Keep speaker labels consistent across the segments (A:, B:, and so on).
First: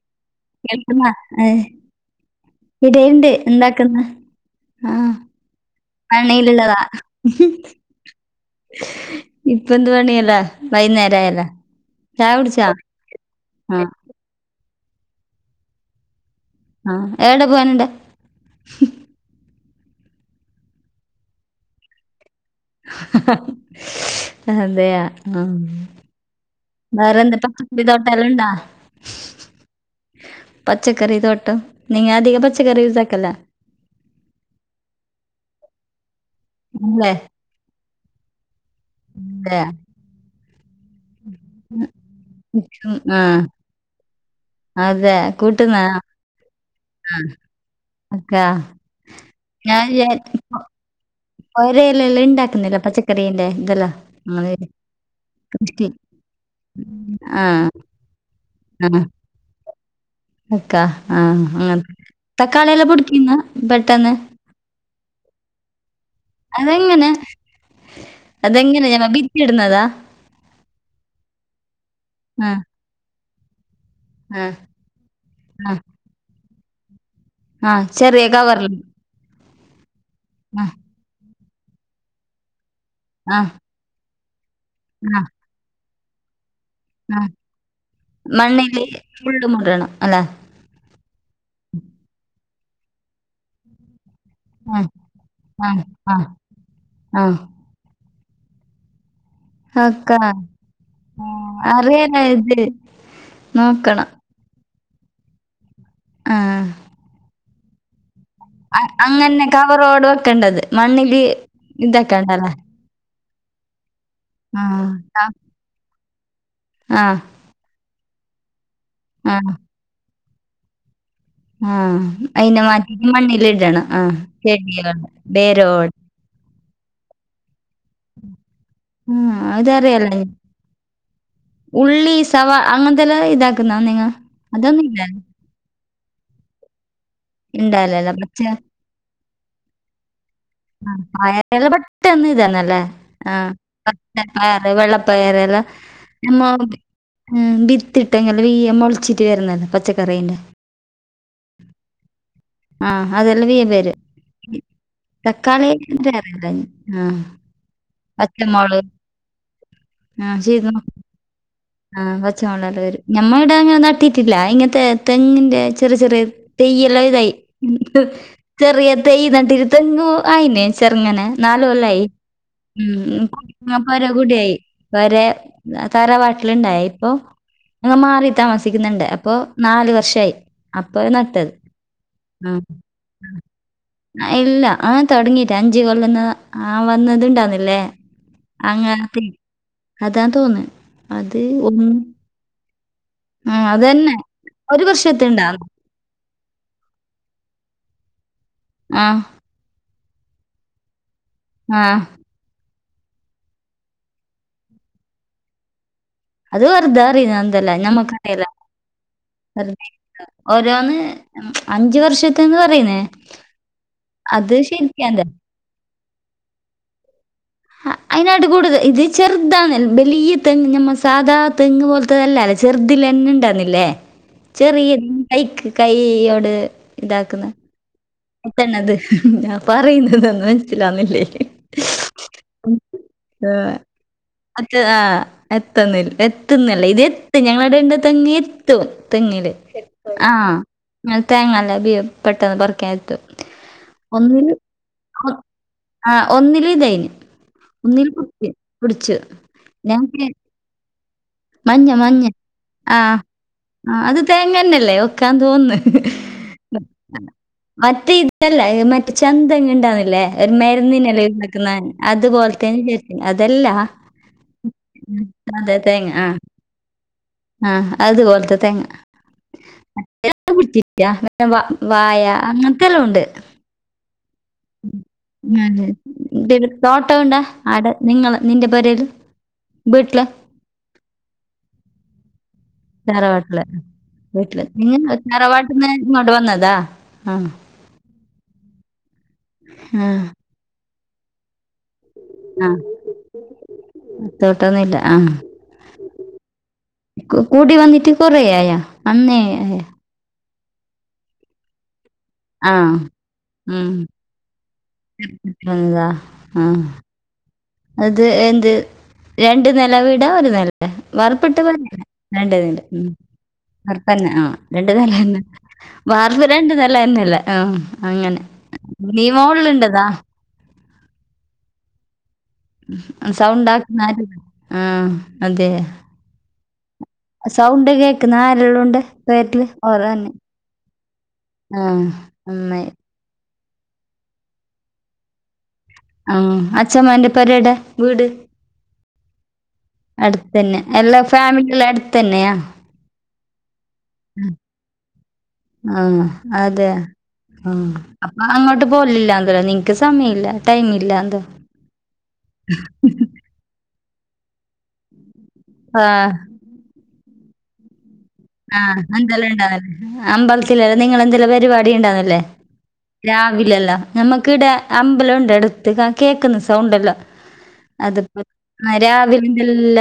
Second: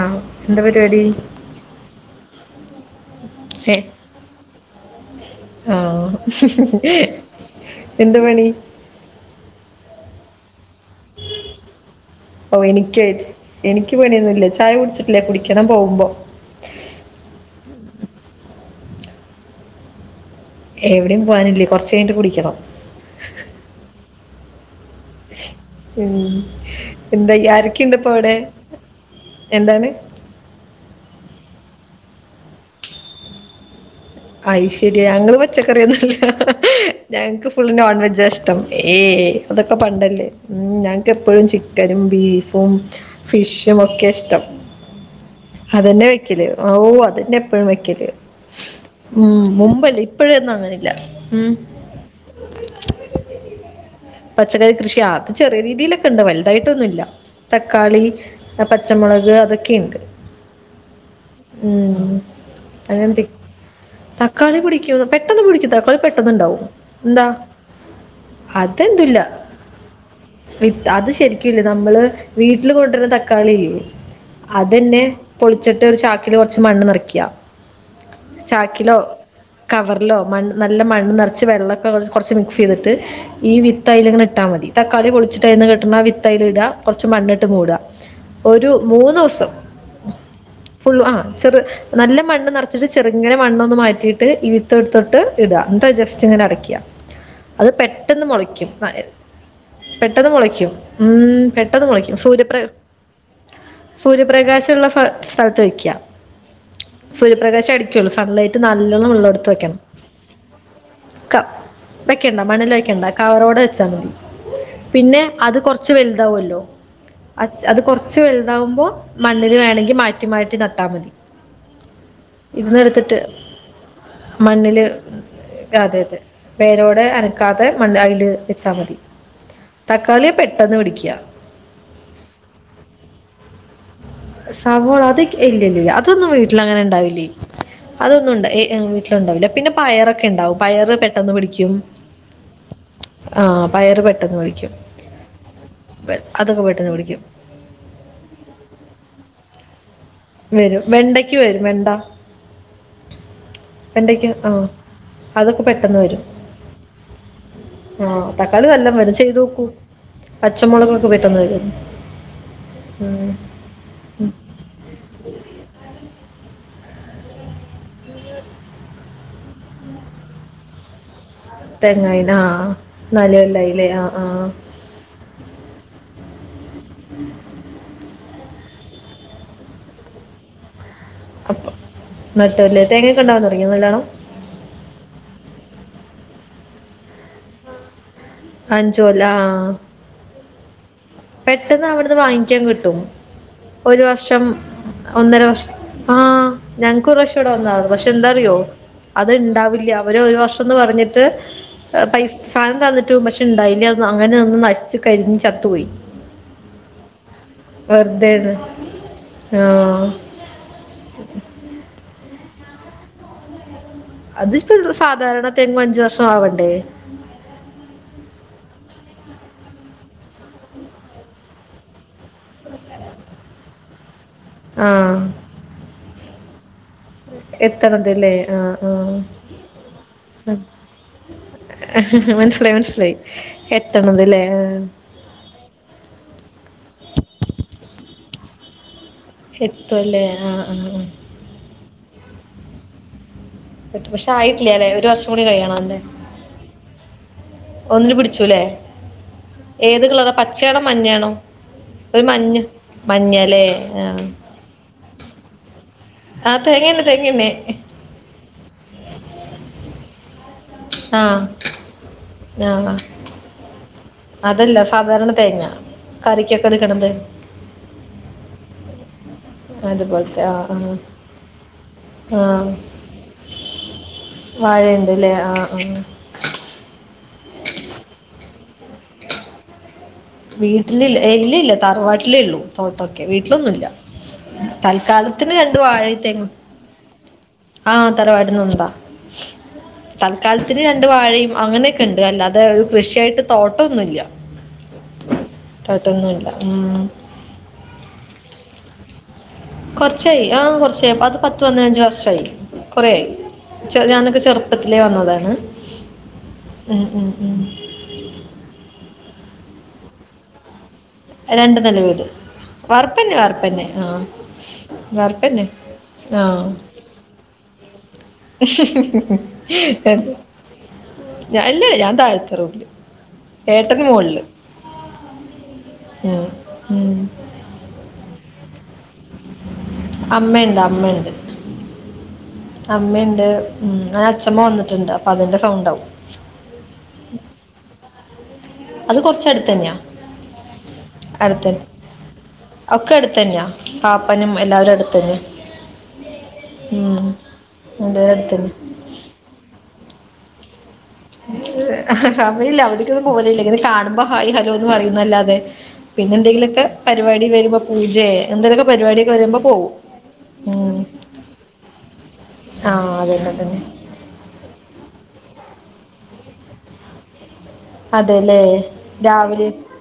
A: ആഹ്
B: കേക്കുന്ന ഏ ഇടെണ്ട്
A: ഏ,
B: എന്താക്കുന്ന ആഹ്
A: ആ
B: അണ്ണയിലുള്ളതാ
A: എന്താ പണി
B: ഇപ്പന്ത് പണിയല്ലേ
A: ഓഹ് എനിക്ക്
B: ആ
A: എനിക്ക് പണിയൊന്നുല്ല ചായ കുടിച്ചിട്ടല്ല കുടിക്കണം പോകുമ്പോ
B: ആഹ് എവിടെ പോവാണ്ടെ
A: എവിടെയും പോവാനില്ലേ കുറച്ച് കഴിഞ്ഞട്ട് കുടിക്കണം
B: അതെയ ആഹ്
A: ഉം.
B: വേറെ എന്താ പക്കക്ക
A: ആരൊക്കെയുണ്ട് ഇപ്പൊ അവിടെ
B: തോട്ടല്ലുണ്ടാ
A: എന്താണ്
B: പച്ചക്കറി തോട്ടം നിങ്ങധികം പച്ചക്കറി യൂസക്കല
A: ആയിഷരിയ ഞങ്ങള്ൾ പച്ചക്കറ ഒന്നുംല്ല
B: അല്ലേ
A: ഞങ്ങക്ക് ഫുള് നോൺ വെജാഷ് ഇഷ്ടം ഏയ്
B: അതെയാ
A: അതൊക്കെ പണ്ടല്ലേ ഉം ഞാൻ എപ്പോഴും ചിക്കനും ബീഫും
B: ഉം, ആ
A: ഫിഷും ഒക്കെ ഇഷ്ടം
B: അതെ കൂട്ടുന്നാ
A: വെക്ക ഓ അതന്നെ എപ്പോഴും വെക്കല്
B: ക്കാ
A: ഉം
B: ഞാൻ
A: മുമ്പല്ല ഇപ്പഴൊന്നും അങ്ങനില്ല ഉം
B: ഒരയല്ലല്ലാം ഉണ്ടാക്കുന്നില്ല പച്ചക്കറിന്റെ ഇതെല്ലാം അങ്ങനെ
A: പച്ചക്കറി കൃഷി അത് ചെറിയ
B: കൃഷി
A: രീതിയിലൊക്കെ ഉണ്ട് വലുതായിട്ടൊന്നുമ ഇല്ല
B: ആ
A: തക്കാളി പച്ചമുളക് അതൊക്കെയുണ്ട്.
B: അക്കാ ആഹ അങ്ങന
A: ഉം
B: തക്കാളിയെല്ലാം പുടിക്കന്ന പെട്ടെന്ന്.
A: കളി പിടിക്ക പെട്ടെന്ന് കുടിക്ക തകളി പണ്ടാവും
B: അതെങ്ങനെ
A: എന്താ
B: അതെങ്ങനെ ഞമ്മ
A: അതെന്ല്ല
B: ഭിത്തി ഇടുന്നതാ
A: വി അത് ശരിക്കുംല്ല നമ്മള്
B: ആ
A: വീട്ടില് കൊണ്ടുവരുന്ന തക്കാളില്ലേ
B: ആ
A: അതന്നെ പൊളിച്ചിട്ട് ഒരു ചാക്കില് കുറച്ച് മണ്ണ് നിറക്കിയ
B: ആഹ ചെറിയെ
A: ചാക്കിലോ കവറിലോ മണ്ണ്
B: ആ
A: നല്ല മണ്ണ് നിറച്ച് വെള്ളമൊക്കെ കുറച്ച് മിക്സ് ചെയ്തിട്ട്
B: ആ
A: ഈ വിത്തല ഇങ്ങെ ഇട്ടാൽ മതി തക്കാളി
B: ആ
A: പൊളിട്ടായിന്ന് കട്ടണ വിത്തൽ അയില് ഇടാ കെറച്ച്
B: ആ
A: മണ്ണിട്ട് മൂടാ ഒരു
B: മണ്ണില് ഫുള്ള്
A: മൂന്നുസം
B: മുടണം അല്ല
A: ഫുള്ള് ആ ചെറു നല്ല മണ്ണ് നിറച്ചിട്ട് ചെറുങ്ങനെ മണ്ണൊന്ന് മാറ്റിട്ട്
B: ആ
A: ഇത്തട്ടട്ട് ഇട
B: ആ
A: എൻ റ്റ്
B: ആ
A: ജസ്റ്റ് ഇങ്ങനെ അടക്ക
B: ആ
A: അത് പെട്ടെന്ന് മെളയ്ക്കും
B: അക്ക
A: പെട്ടെന്ന് മെളയ്ക്കും ഉം പെട്ടെന്ന് മൊളയ്ക്കും
B: അറിയാല
A: സൂര്യപ്ര
B: ഇത് നോക്കണം
A: സൂര്യ പ്രകാശുള്ള സ്ഥലത്ത് വയ്ക്ക
B: ആഹ്
A: സൂര്യപ്രകശ അടിക്കുള്ളൂ സൺലൈറ്റ് നല്ലോണം
B: അങ്ങനെ
A: ഉള്ളടുത്ത് വെക്കണം
B: കവറോട് വെക്കേണ്ടത് മണ്ണില്
A: വെക്കണ്ട
B: ഇതാക്കണ്ടല്ലേ
A: മണിൽ വെക്കണ്ട കവറോടെ വെച്ചാമതി
B: ആ
A: പിന്നെ അത് കൊറച്ച് വലുതാവല്ലോ?
B: ആഹ്
A: അത് കെറച്ച് വലുതാവുമ്പോ
B: ആ
A: മണ്ണല് വേണങ്കി മാറ്റി മാറ്റി നട്ടാമതി.
B: ആഹ അയിന്നെ മാറ്റ മണ്ണല് ഇടണ ആഹ്
A: മണ്ണിൽ
B: ചെടിയോട് ബേരോട്
A: അതെ അതെ വേരോടെ അനക്കാതെ മണ് അയ്‌ല് വെച്ചാ മതി.
B: ആ അതറിയാലോ
A: തക്കാളിയ പെട്ടെന്ന് പിടിക്ക
B: ഉള്ളി സവാ അങ്ങനത്തെല്ലാം ഇതാക്കുന്നാ നിങ്ങ അതൊന്നും ഇല്ല
A: സവോള അത ഇല്ലല്ല അതൊന്നും വീട്ടിൽ അങ്ങനെ ഇണ്ടാവില്ലേ
B: ഇണ്ടാവില്ലല്ലോ.
A: അതൊന്നും
B: പച്ച
A: ഇണ്ട ണ്ടാവില്ല പിന്നെ പയറൊക്കെ ഇണ്ടാവും പയറ് പെട്ടെന്ന് പിടിക്കും.
B: [unintelligible]
A: ആ പയറ് പെട്ടെന്ന്
B: ആ
A: പിടിക്കും
B: വെള്ളപ്പയറെല്ലാം നമ്മ
A: അതൊക്കെ പെട്ടെന്ന് പിടിക്കും
B: ഉം ബിത്തിട്ടയ്ഞ്ഞ വെയ്യ മൊളിച്ചിട്ട് വരുന്നല പച്ചക്കറിന്റെ
A: വരും വെണ്ടയ്ക്ക് വരും. വെണ്ട
B: ആഹ് അതെല്ലാം വീയെ വരും.
A: വെണ്ടയ്ക്ക് ആഹ
B: തക്കാളി [unintelligible] ആ
A: ആഹ് തക്കാളി നല്ലോവരും ചെയ്തോക്കൂ പച്ചമുളകക്കെ പെട്ടന്നവരു
B: ആ പച്ചമുള്ളല്ല വരും ഞമ്മഇട അങ്ങനെ നട്ടിട്ടില്ല ഇങ്ങനത്തെ തെങ്ങിൻറെ ചെറിയ ചെറിയ തെയ്യല്ലാ ഇതായി ചെറിയ തൈ നട്ടട്ട് തെങ്ങ് ആയിന് ചെറുങ്ങനെ നാലൊല്ലായി
A: തേങ്ങായിന ആ നാല് കൊല്ലായില്ലേ ആ ആ
B: പൊരകൂടിയായി. വരെ തറവാട്ടിലുണ്ടായ ഇപ്പൊ ഞങ്ങ മാറി താമസിക്കുന്നണ്ട്. അപ്പൊ നാലു വർഷായി അപ്പൊ നട്ടത്.
A: അപ്പ
B: ആഹ്.
A: നട്ടുലേ തേങ്ങയൊക്ക ഇണ്ടാവാതുടങ്ങിയ നല്ലാണോ?
B: ഇല്ല ആഹ തുടങ്ങീറ്റ അഞ്ചകൊല്ലന്ന് ആഹ വന്നത് ണ്ടന്നില്ലേ?
A: അഞ്ച്
B: അങ്ങൻത്തെ
A: കൊല്ലം ആ
B: അതാ തോന്ന.
A: പെട്ടെന്ന് അവിടുന്ന് വാങ്ങിക്കാകിട്ടും
B: ആഹ്
A: ഒരു
B: അതന്നെ.
A: വർഷം
B: ഒരു വർഷത്തെ
A: ഒന്നര
B: ഉണ്ടാന്ന്.
A: വർഷം ആഹ് ഞങ്ങക്കൊറവിശ്യ ഇവിടെ വന്നാണ് പക്ഷെ എന്താറിയോ
B: ആഹ്
A: അത് ഇണ്ടാവില്ല അവര് ഒരു വർഷം വർഷന്ന് പറഞ്ഞിട്ട്
B: ആഹ്.
A: പൈസ സാനം തന്നിട്ടും പശെ ഇണ്ടായില്ല അങ്ങനെ ഒന്ന് നശിച്ചു കരിഞ്ഞ ചത്തുപോയി.
B: അത് വെർതേറിയന്നത് എന്തല്ല നമ്മക്ക
A: വെറുതെന്ന് ആ
B: ഓരോന്ന് അഞ്ചവർഷത്തന്ന് പറയുന്നേ അത്
A: അത്പ്പോ
B: ശരിക്കാന്താ?
A: സാധാരണ തെങ്ങ് അഞ്ചവർഷവണ്ടേ?
B: ആ അയ്നടി കൂടുതൽ ഇത് ചെറുതാന്ന് ബലിയ തെങ്ങ് നമ്മസാദാ തെങ്ങ് പോലത്തെതല്ലല്ല ചെർതിലന്നെ ഇണ്ടാന്നില്ലേ?
A: ആ
B: ചെറിയ കൈക്ക് കൈയ്യോട് ഇതാക്കുന്നെ
A: ചെർതല്ലേ ആഹ്
B: പറയുന്നതൊന്നും മനസ്സിലാവുന്നില്ലേ
A: ആഹ് മനസ്സിലായി മനസ്സിലായി
B: ആ,
A: എത്തണതല്ലേ ആഹ് ആഹ്
B: എത്തുന്നല്ല എത്തുന്നല്ലേ ഇത് എത്തു ഞങ്ങള അട ഇണ്ട തെങ്ങ എത്തു തെങ്ങില്
A: എത്തുവല്ലേ ആ ആ
B: ആഹ് തേങ്ങല്ല ബേം പെട്ടെന്ന് പറിക്കാൻ എത്തും
A: പക്ഷേ ആയിട്ടില്ലല്ലെ ഒരു വർഷം കൂടി കഴിയണം എല്ലേ
B: ഒന്നില്തേനു ഒന്നില്
A: പിടിച്ചുല്ലേ
B: പുടിച്ചു
A: ഏത്
B: ഞങ്ങക്ക്
A: കളറാ പച്ചയാണോ മഞ്ഞയാണോ
B: മഞ്ഞ മഞ്ഞ ആഹ്
A: മഞ്ഞല്ലേ
B: ആഹ്
A: ആ
B: അത് തേങ്ങന്നല്ലേ വക്കാൻ തോന്നുന്നു
A: ആ തേങ്ങന്നെ തേങ്ങന്നെ
B: മറ്റേ ഇതല്ല മറ്റേ ചന്തങ്ങെ ഉണ്ടന്നില്ലേ
A: ആ
B: മരുന്നനില്ലു ഉണ്ടക്കുന്നെ അതുപോലത്തേ
A: ആ
B: അതല്ലാ
A: അതല്ല സാധാരണ തേങ്ങ കറിക്കൊക്കെ എടുക്കണത്
B: ആഹ് അത് പോൽത്ത തേങ്ങ
A: അതുപോലത്തെ ആ ആ
B: [unintelligible] വായ
A: ആ
B: അങ്ങനത്തെല്ലുണ്ട്
A: വാഴയുണ്ട് അല്ലേ ആ ആ
B: അതെ ഇ തോട്ടോ ഇണ്ട അവിടെ നിങ്ങള് നിന്റെ പേരിൽ വീട്ടില്
A: വീട്ടിലില്ല ഇല്ലില്ല തറുവാട്ടിലേ ഉള്ളൂ തോട്ടൊക്കെ
B: തറവാട്ടില്.
A: വീട്ടിലൊന്നുംല്ല
B: വീട്ടില്. നിങ്ങൾ
A: തൽക്കാലത്തിന് കണ്ടു
B: തറവാട്ടിന്ന്
A: വാഴേ
B: ഇങ്ങോട്ട്
A: തെങ്ങും
B: വന്നതാ? ആ
A: ആഹ് തലവാട്ന്ന് കൊട്ന്നാ
B: ആ
A: തൽക്കാലത്തില് രണ്ട് വാഴയും അങ്ങനെയൊ ക്കെണ്ട് അല്ലാതെ
B: ആ
A: ഒരു കൃഷിയായിട്ട് തോട്ടം ഒന്നുല്ല
B: [unintelligible]
A: തോട്ടൊന്നുമല്ല ഉം
B: കൂടി വന്നിട്ട് കുറേയായാ അന്നേ
A: കുറച്ചായി ആ കുറച്ചായി അ അത് പത്ത് പന്നഞ്ച് വർഷമായി
B: ആഹ്
A: കൊറയായി
B: ഉം
A: ഞാനൊക്കെ ചെറു പ്പത്തിലെ വന്നതാണ്
B: വന്നതാ ആഹ്
A: ഉം ഉം
B: അത് എന്ത് രണ്ട് നില വീടാ ഒരു നില വാർപ്പിട്ട
A: രണ്ട്
B: പോരായാ
A: നില വീട്
B: രണ്ട് നില
A: വാർപ്പന്നെ ആ
B: വാർപ്പന്നെ ആഹ് രണ്ട് നില എന്നെ
A: വാർപ്പന്നെ ആ
B: വാർപ് രണ്ട് നിലയന്നല്ലേ ആ അങ്ങനെ നീ മോളിലുണ്ടതാ
A: ഇല്ല ഞാൻ താഴത്
B: സൗണ്ട് ആക്കുന്നെ ആര് ആഹ് അതെ
A: ഉം
B: സൗണ്ട് കേക്കുന്ന ആരെ ഉള്ളോണ്ട് ബാക്കിൽ ഓറന്നെ
A: അമ്മയുണ്ട്
B: ആഹ് നന്നായി
A: അമ്മണ്ട് ഇന്നലെ അഛമ്മ വന്നിട്ടണ്ട് അപ്പൊ അതിന്റെ സൗണ്ടവും
B: ആ അച്ഛമാന്റെ പൊരെടെ വീട്
A: അത് കൊറച്ചടുത്ത് തന്നെയാ
B: അടുത്തന്നെ എല്ലാ ഫാമിലിയും
A: അടുത്തന്നെ
B: അടുത്തന്നെയാ
A: ഒക്കെ അടുത്ത തന്നെയാ പാപ്പനും എല്ലാവരു അടുത്തന്നെയാ
B: ആഹ് അതെ ആഹ്
A: എല്ലാരും
B: അപ്പൊ
A: അടുത്ത് തന്നെ
B: അങ്ങോട്ട് പോലില്ലന്തരാ നിനക്ക് സമയം ഇല്ല ടൈം ഇല്ല
A: സമയമില്ല അവിടേക്കൊന്നും പോലില്ലങ്ങനെ കാണുമ്പോ ഹായ് ഹലോ എന്ന് പറയുന്നല്ലാതെ
B: ആഹ്
A: പിന്നെ എന്തെങ്കിലുമൊക്കെ പരിപാടി വരുമ്പോ പൂജയ
B: ആഹ് എന്തെല്ലാം ഉണ്ടാവല്ലേ അമ്പലത്തിലല്ലേ
A: ഉം
B: നിങ്ങളെന്തെല്ലോ പരിപാടി ഉണ്ടാവിന്നല്ലേ
A: ആഹ് അതെന്നെ
B: ല്ലല്ല നമ്മക്ക് ഇടെ അമ്പലം ഇണ്ട് അടുത്ത് കേക്കുന്നു സൗണ്ടെല്ലും അത്പോലെ
A: അതെല്ലേ
B: ആ രാവിലെ എന്തല്ല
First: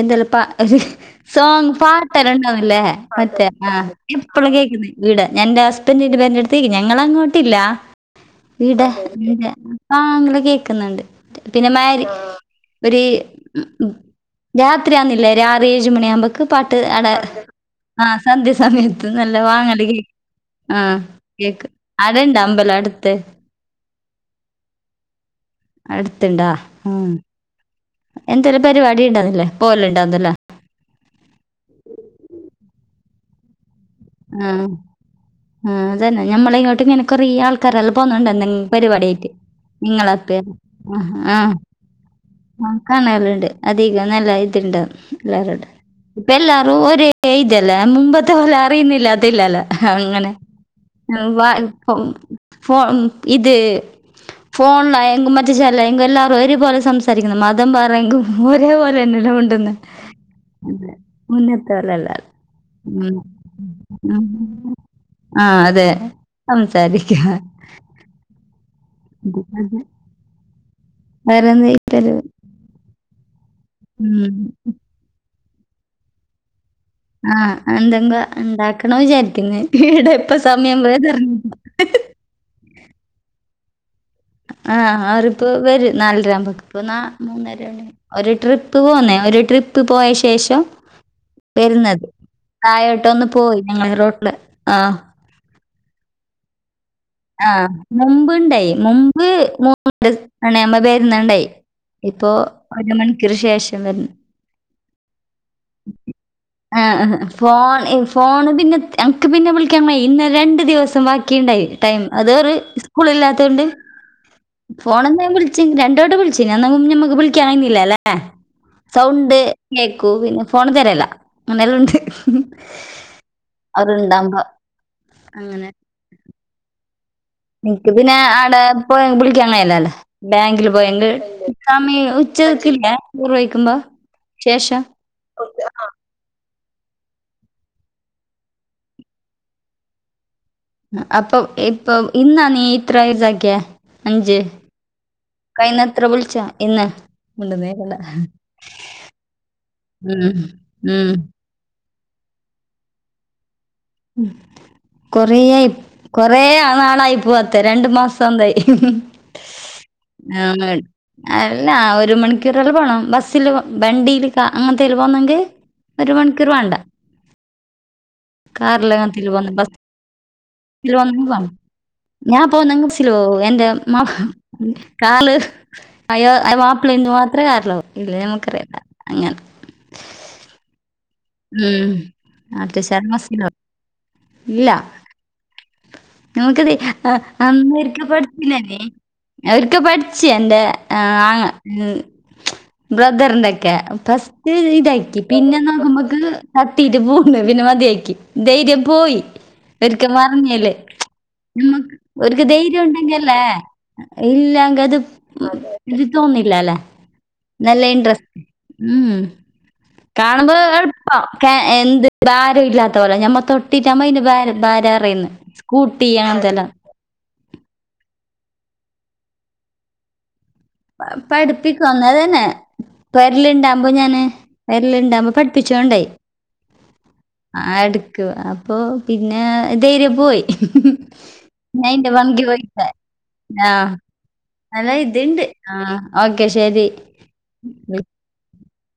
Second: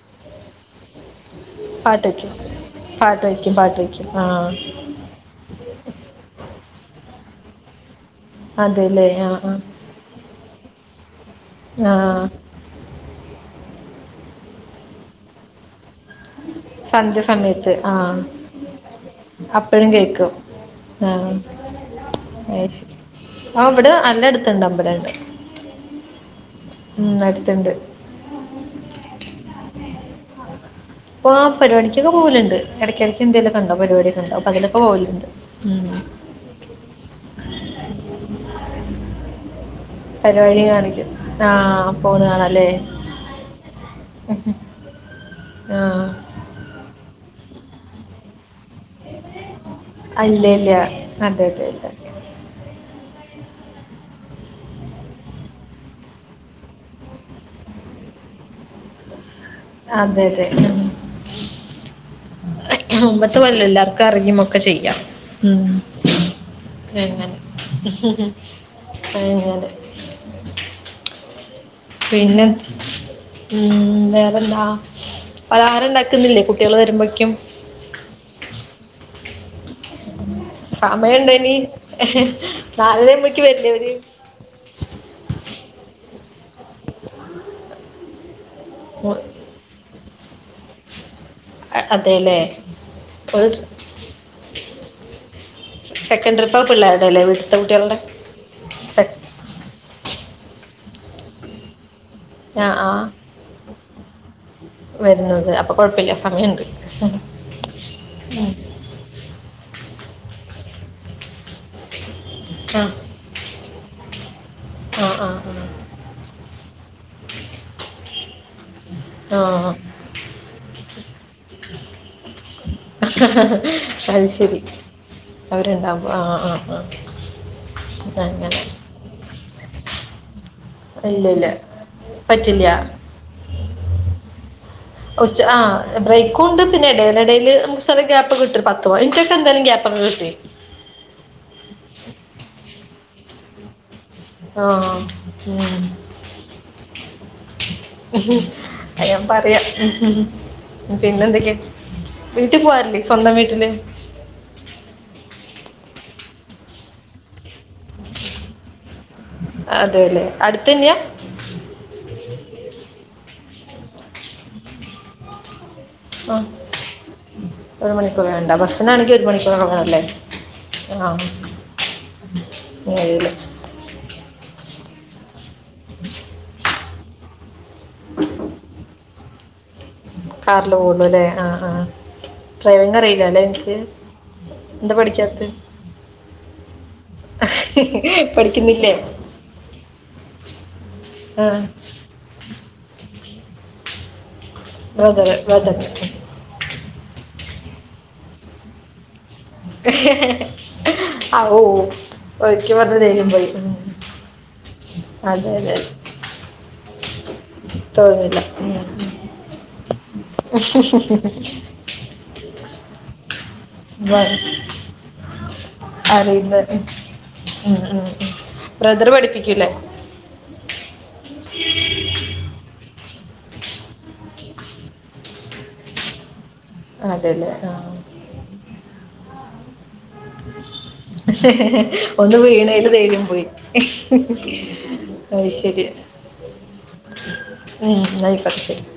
B: എന്തല്ല ഒരു സോങ്
A: പാട്ട്
B: പാട്ടല്ലോ
A: വെക്കും
B: ഉണ്ടാവല്ലേ
A: പാട്ട്
B: മറ്റേ
A: വെക്കും പാട്ട്
B: ആഹ്
A: വെക്കും
B: എപ്പളും
A: ആഹ്
B: കേക്കുന്ന ഈടെ ഞാൻ ന്റെ ഹസ്ബൻഡന്റെ പെരന്റട്ത് ഞങ്ങള അങ്ങോട്ടില്ല ഈടെ
A: അതെല്ലേ ആഹ് ആഹ്
B: ആാ ങ്ങെ കേക്കുന്നുണ്ട്, പിന്നെ മാരി
A: ആഹ്
B: ഒരു രാത്രിയാന്നില്ല ആറ് ഏഴ് മണിയാവു മ്പോക്ക് പ ഇട്ട് അട
A: സന്ധ്യ സമയത്ത്
B: ആഹ
A: ആഹ്
B: സന്ധ്യ സമയത്ത് നല്ല വാങ്ങല്
A: അപ്പഴും
B: കേ
A: കേക്കും
B: ആഹ
A: ആഹ്
B: കേക്ക് അവിടെ ഇണ്ടോ അമ്പലം അടുത്ത്?
A: ആ അവിടെ നല്ലടുത്തണ്ട്, അമ്പലണ്ട്.
B: അടുത്തണ്ടാ ഉ
A: പരുത്തണ്ട്
B: എന്തോലും പരിപാടി ഉണ്ടന്നുന്നില്ലേ, പോല ഉണ്ടാവന്നല്ലേ?
A: അപ്പ ആ പരിപാടിക്കൊക്കെ പോകൽ ഉണ്ട്, ഇടക്ക ഇടക്ക് എന്തെലും ഉണ്ട പരിപാടി? അപ്പൊ അതിലൊക്കെ പോലുണ്ട് ഉ
B: ഞമ്മള ഇങ്ങോട്ട് ഇങ്ങനെ കുറ ആൾക്കാരെല്ലാം പോന്നുന്നുണ്ട എന്തെങ്കിലും പരിപാടിയായിട്ട്. നിങ്ങളപ്പ
A: പരിപാടി കാണിക്കും
B: ആഹ്
A: ആ
B: ആഹ്
A: പോണ കാണാല്ലേ
B: ആ കാണല്ലണ്ട് അധികം നല്ല ഇത്ണ്ട എല്ലരടെ
A: ആ
B: ഇപ്പ എല്ലാരും ഒരെ ഇതല്ല മുമ്പത്തവല ഇല്ലില്ല അതിലല്ല അങ്ങനെ
A: അല്ല ഇല്ല
B: മം വ
A: അതെ അതെ അതെ
B: ഫഹ മം, ഇത് ഫോൺലാ യേങ്കും മറ്റേ ശാലായെങ്കും എല്ലാവരും ഒരുപോലെ സംസാരിക്കുണ് മതം പറങ്കും ഒരേപോലെന്നല്ലേ മിണ്ടുന്നെ.
A: അതെ അതെ
B: പോലെ അല്ല ഉം.
A: മുമ്പത്തെ ല്ല എല്ലാർക്കും
B: ഉം.
A: അറിയുമ ഒക്കെ ചെയ്യാം
B: ആ
A: ഉം
B: അതെ സംസാരിക്കുക
A: അങ്ങെനെ അങ്ങെനെ
B: അതെ. [unintelligible]
A: പിന്നെ ഉം വേറെന്താ? പലഹാരം ഇണ്ടാക്കുന്നില്ലേ കുട്ടികൾ വരുമ്പോ?
B: ആഹ എന്തെങ്കോ ഉണ്ടാക്കണ വിചാരിച്ചു, ഇടെ ഇപ്പ സമയം പോയതറിഞ്ഞില്ല.
A: ഹേ ഹ്.. നാല് മണി ആകുമ്പളെക്കും വരില്ലേ അവര്?
B: ആഹ അവരിപ്പോ വരും നാലര ആവുമ്പോ, ഇപ്പ മൂന്നര ആയെന്. ഒരു ട്രിപ്പ് പോന്നേ,
A: അവര്
B: ഒരു ട്രിപ്പ് പോയ ശേഷം വരുന്നത്
A: അതെല്ലേ
B: തായോട്ടോന്ന് പോയി ഞങ്ങളെ റോട്ടില് ആഹ്.
A: സെക്കന്റ്‌ ട്രിപ്പ പിള്ളേരുടെ അല്ലേ? ഇവിടുത്തെ
B: ആഹ്.
A: കുട്ടികൾടെ
B: മുമ്പ്ണ്ടായി മും [unintelligible] വരുന്നുണ്ടായി. ഇപ്പൊ
A: ആ ആ
B: ഒരു മണിക്കൂർ ശേഷം വര്
A: വരുന്നത് അപ്പൊ കുഴപ്പമില്ല സമയമുണ്ട്
B: ആഹ ഫോൺ ഫോൺ പിന്നെ ത് ഞങ്ങക്ക് പിന്നെ വിളിക്കാംൻ വൈ ഇന്ന് രണ്ട് ദിവസം ബാക്കി ഉണ്ടായി. ടൈം അതറെ
A: ആ
B: സ്കൂളില്ലാത്തണ്ട് ഫോണ
A: ആ
B: എന്ത
A: ആ
B: വിളിച്ചി
A: ആ
B: രണ്ട് വട്ടം വിളിച്ചു, നമ്മക്ക് വിളിക്കാൻുന്നില്ല അല്ലേ? സൗണ്ട്
A: ആ
B: കേക്കൂ പിന്നെ ഫോൺ തരല്ല അങ്ങനെല്ലാം ഉണ്ട്
A: അത്
B: അവരുണ്ടാകുമ്പോ
A: ശരി
B: അങ്ങനെ
A: അവരുണ്ടാവകുമോ ആഹ് ആഹ് ആഹ്
B: നിനക്ക് പിന്നെ ആടെ പോ വിളിക്കാ അങ്ങനെയല്ലല്ലേ ബാങ്കിലും പോയാങ്ക്
A: ഇല്ല ഇല്ല
B: [unintelligible]
A: പറ്റില്ല
B: ഉച്ചക്കില്ല ചോറ് കഴിക്കുമ്പോ ശേഷം
A: ഉചാ ആ ബ്രേക്കുണ്ട് പിന്നെ ഇടയിലെ ഇടയിൽ നമുക്ക് ശകലം ഗ്യാപ്പ് കിട്ടും. പത്ത് മിനിറ്റൊക്കെ ന്തായാലും ഗ്യാപ്പോക്കെ കിട്ടെ
B: അപ്പൊ ഇപ്പൊ ഇന്നാ നീ ഇത്ര ഇതാക്കിയെ? അഞ്ച്
A: ആ ഉം.
B: കഴിന്നത്ര വിളിച്ചാ ഇന്ന് ഉണ്ട് നേരല്ല
A: അ ഞാൻ പറയാ ഹം ഹം ഹം
B: ഉം
A: പിന്നെന്തെക്കെയാ, വീട്ടിൽ പോവാറില്ലേ സ്വന്തം വീട്ടില്?
B: കൊറ കൊറേ ആ നാളായി പോവാ തര രണ്ട് മാസംന്തായി
A: അതെ അല്ലേ അടുത്ത്
B: ആഹ്
A: തന്നെയാ
B: അല്ല ഒരു മണിക്കൂർല്ലാം പോണം ബസ്സില് വെണ്ടിൽ കാ അങ്ങനത്തേൽ പോന്നങ്ങി. ഒരു
A: ആ
B: മണിക്കൂർ വേണ്ട.
A: ഒരു മണിക്കൂർ വേണ്ട,
B: കാറില്
A: ബസ്സിനാണെങ്കിൽ ഒരു
B: അങ്ങനത്തേല് പോന്ന
A: മണിക്കൂറേണല്ലേ?
B: [unintelligible] ഞാൻ ഇപ്പൊ ഒന്നെങ്കില് സ്ലോ
A: ഏഴില്
B: എന്റെ മ കാല് അയ്യോ മാപ്പിള ഇതു മാത്രമേ കേറുള്ളൂ, ഇല്ല നമുക്കറിയില്ല അങ്ങനെ.
A: കാറില് പോവള്ളുല്ലെ ആഹ് ആഹ്,
B: ഉം.
A: ഡ്രൈവിംഗ്
B: നാട്ടുശാര്
A: അറിയില്ല അല്ലെ
B: ബസ്സില് പോവും.
A: ഇങ്ങൾക്ക്?
B: ഇല്ല.
A: എന്താ പഠിക്കാത്തെ
B: നമുക്കത് അന്നൊരിക്കൽ പഠിച്ചില്ലേ നീ
A: പഠിക്കുന്നില്ലേ
B: അവർക്കെ പഠിച്ച എന്റെറെ
A: ആ
B: ആഹ് ബ്രദറിന്റെക്കെ പസ്റ്റ് ഇതാക്കി
A: ബ്രദർ
B: പിന്നെ
A: ബ്രദർ
B: നോക്കുമ്പക്ക് കത്തിട്ട് പൂണ് പിന്നെ മതിയാക്കി ധൈര്യം പോയി ഒരിക്ക മറഞ്ഞല്
A: ആ ഓ
B: നമ്മക് ഒരിക്ക്
A: ഒരിക്കൽ
B: ധൈര്യം
A: പറഞ്ഞ ധൈര്യം
B: ഉണ്ടെങ്കല്ലേ
A: പോയി ഉം.
B: ഇല്ലങ്ക അത്
A: അതെ അതെ
B: ഇത് തോന്നില്ലല്ലെ നല്ല ഇൻട്രസ് ഉം കാണുമ്പ എളുപ്പ എന്ത് ഭാരല്ലാത്ത പോലെ ഞമ്മ തൊട്ട്
A: വ-
B: [unintelligible] ഭാര അറിയന്ന് സ്കൂട്ടി അങ്ങനത്തെല്ലാം
A: ഉം ഉം ബ്രദറ് പഠിപ്പിക്കൂല്ലേ
B: പഠിപ്പിക്കും അന്നേരന്നേ പെരലിണ്ടാകുമ്പോ ഞാന് പെരലുണ്ടാമ്പോ പഠിപ്പിച്ചൊണ്ടയി
A: അതെ അല്ലേ
B: ആ എടുക്കും അപ്പൊ പിന്നെ ദൈര്യ പോയി ഞാൻ അതിന്റെ
A: ഒന്ന്
B: വങ്കി പോയിട്ട്
A: വീണേല് ധൈര്യം പോയി
B: ആ നല്ല ഇതുണ്ട് ആ
A: ശരി
B: ഓക്കെ ശെരി
A: ഉം ന്നാ ആയിക്കോട്ടെ ശെരി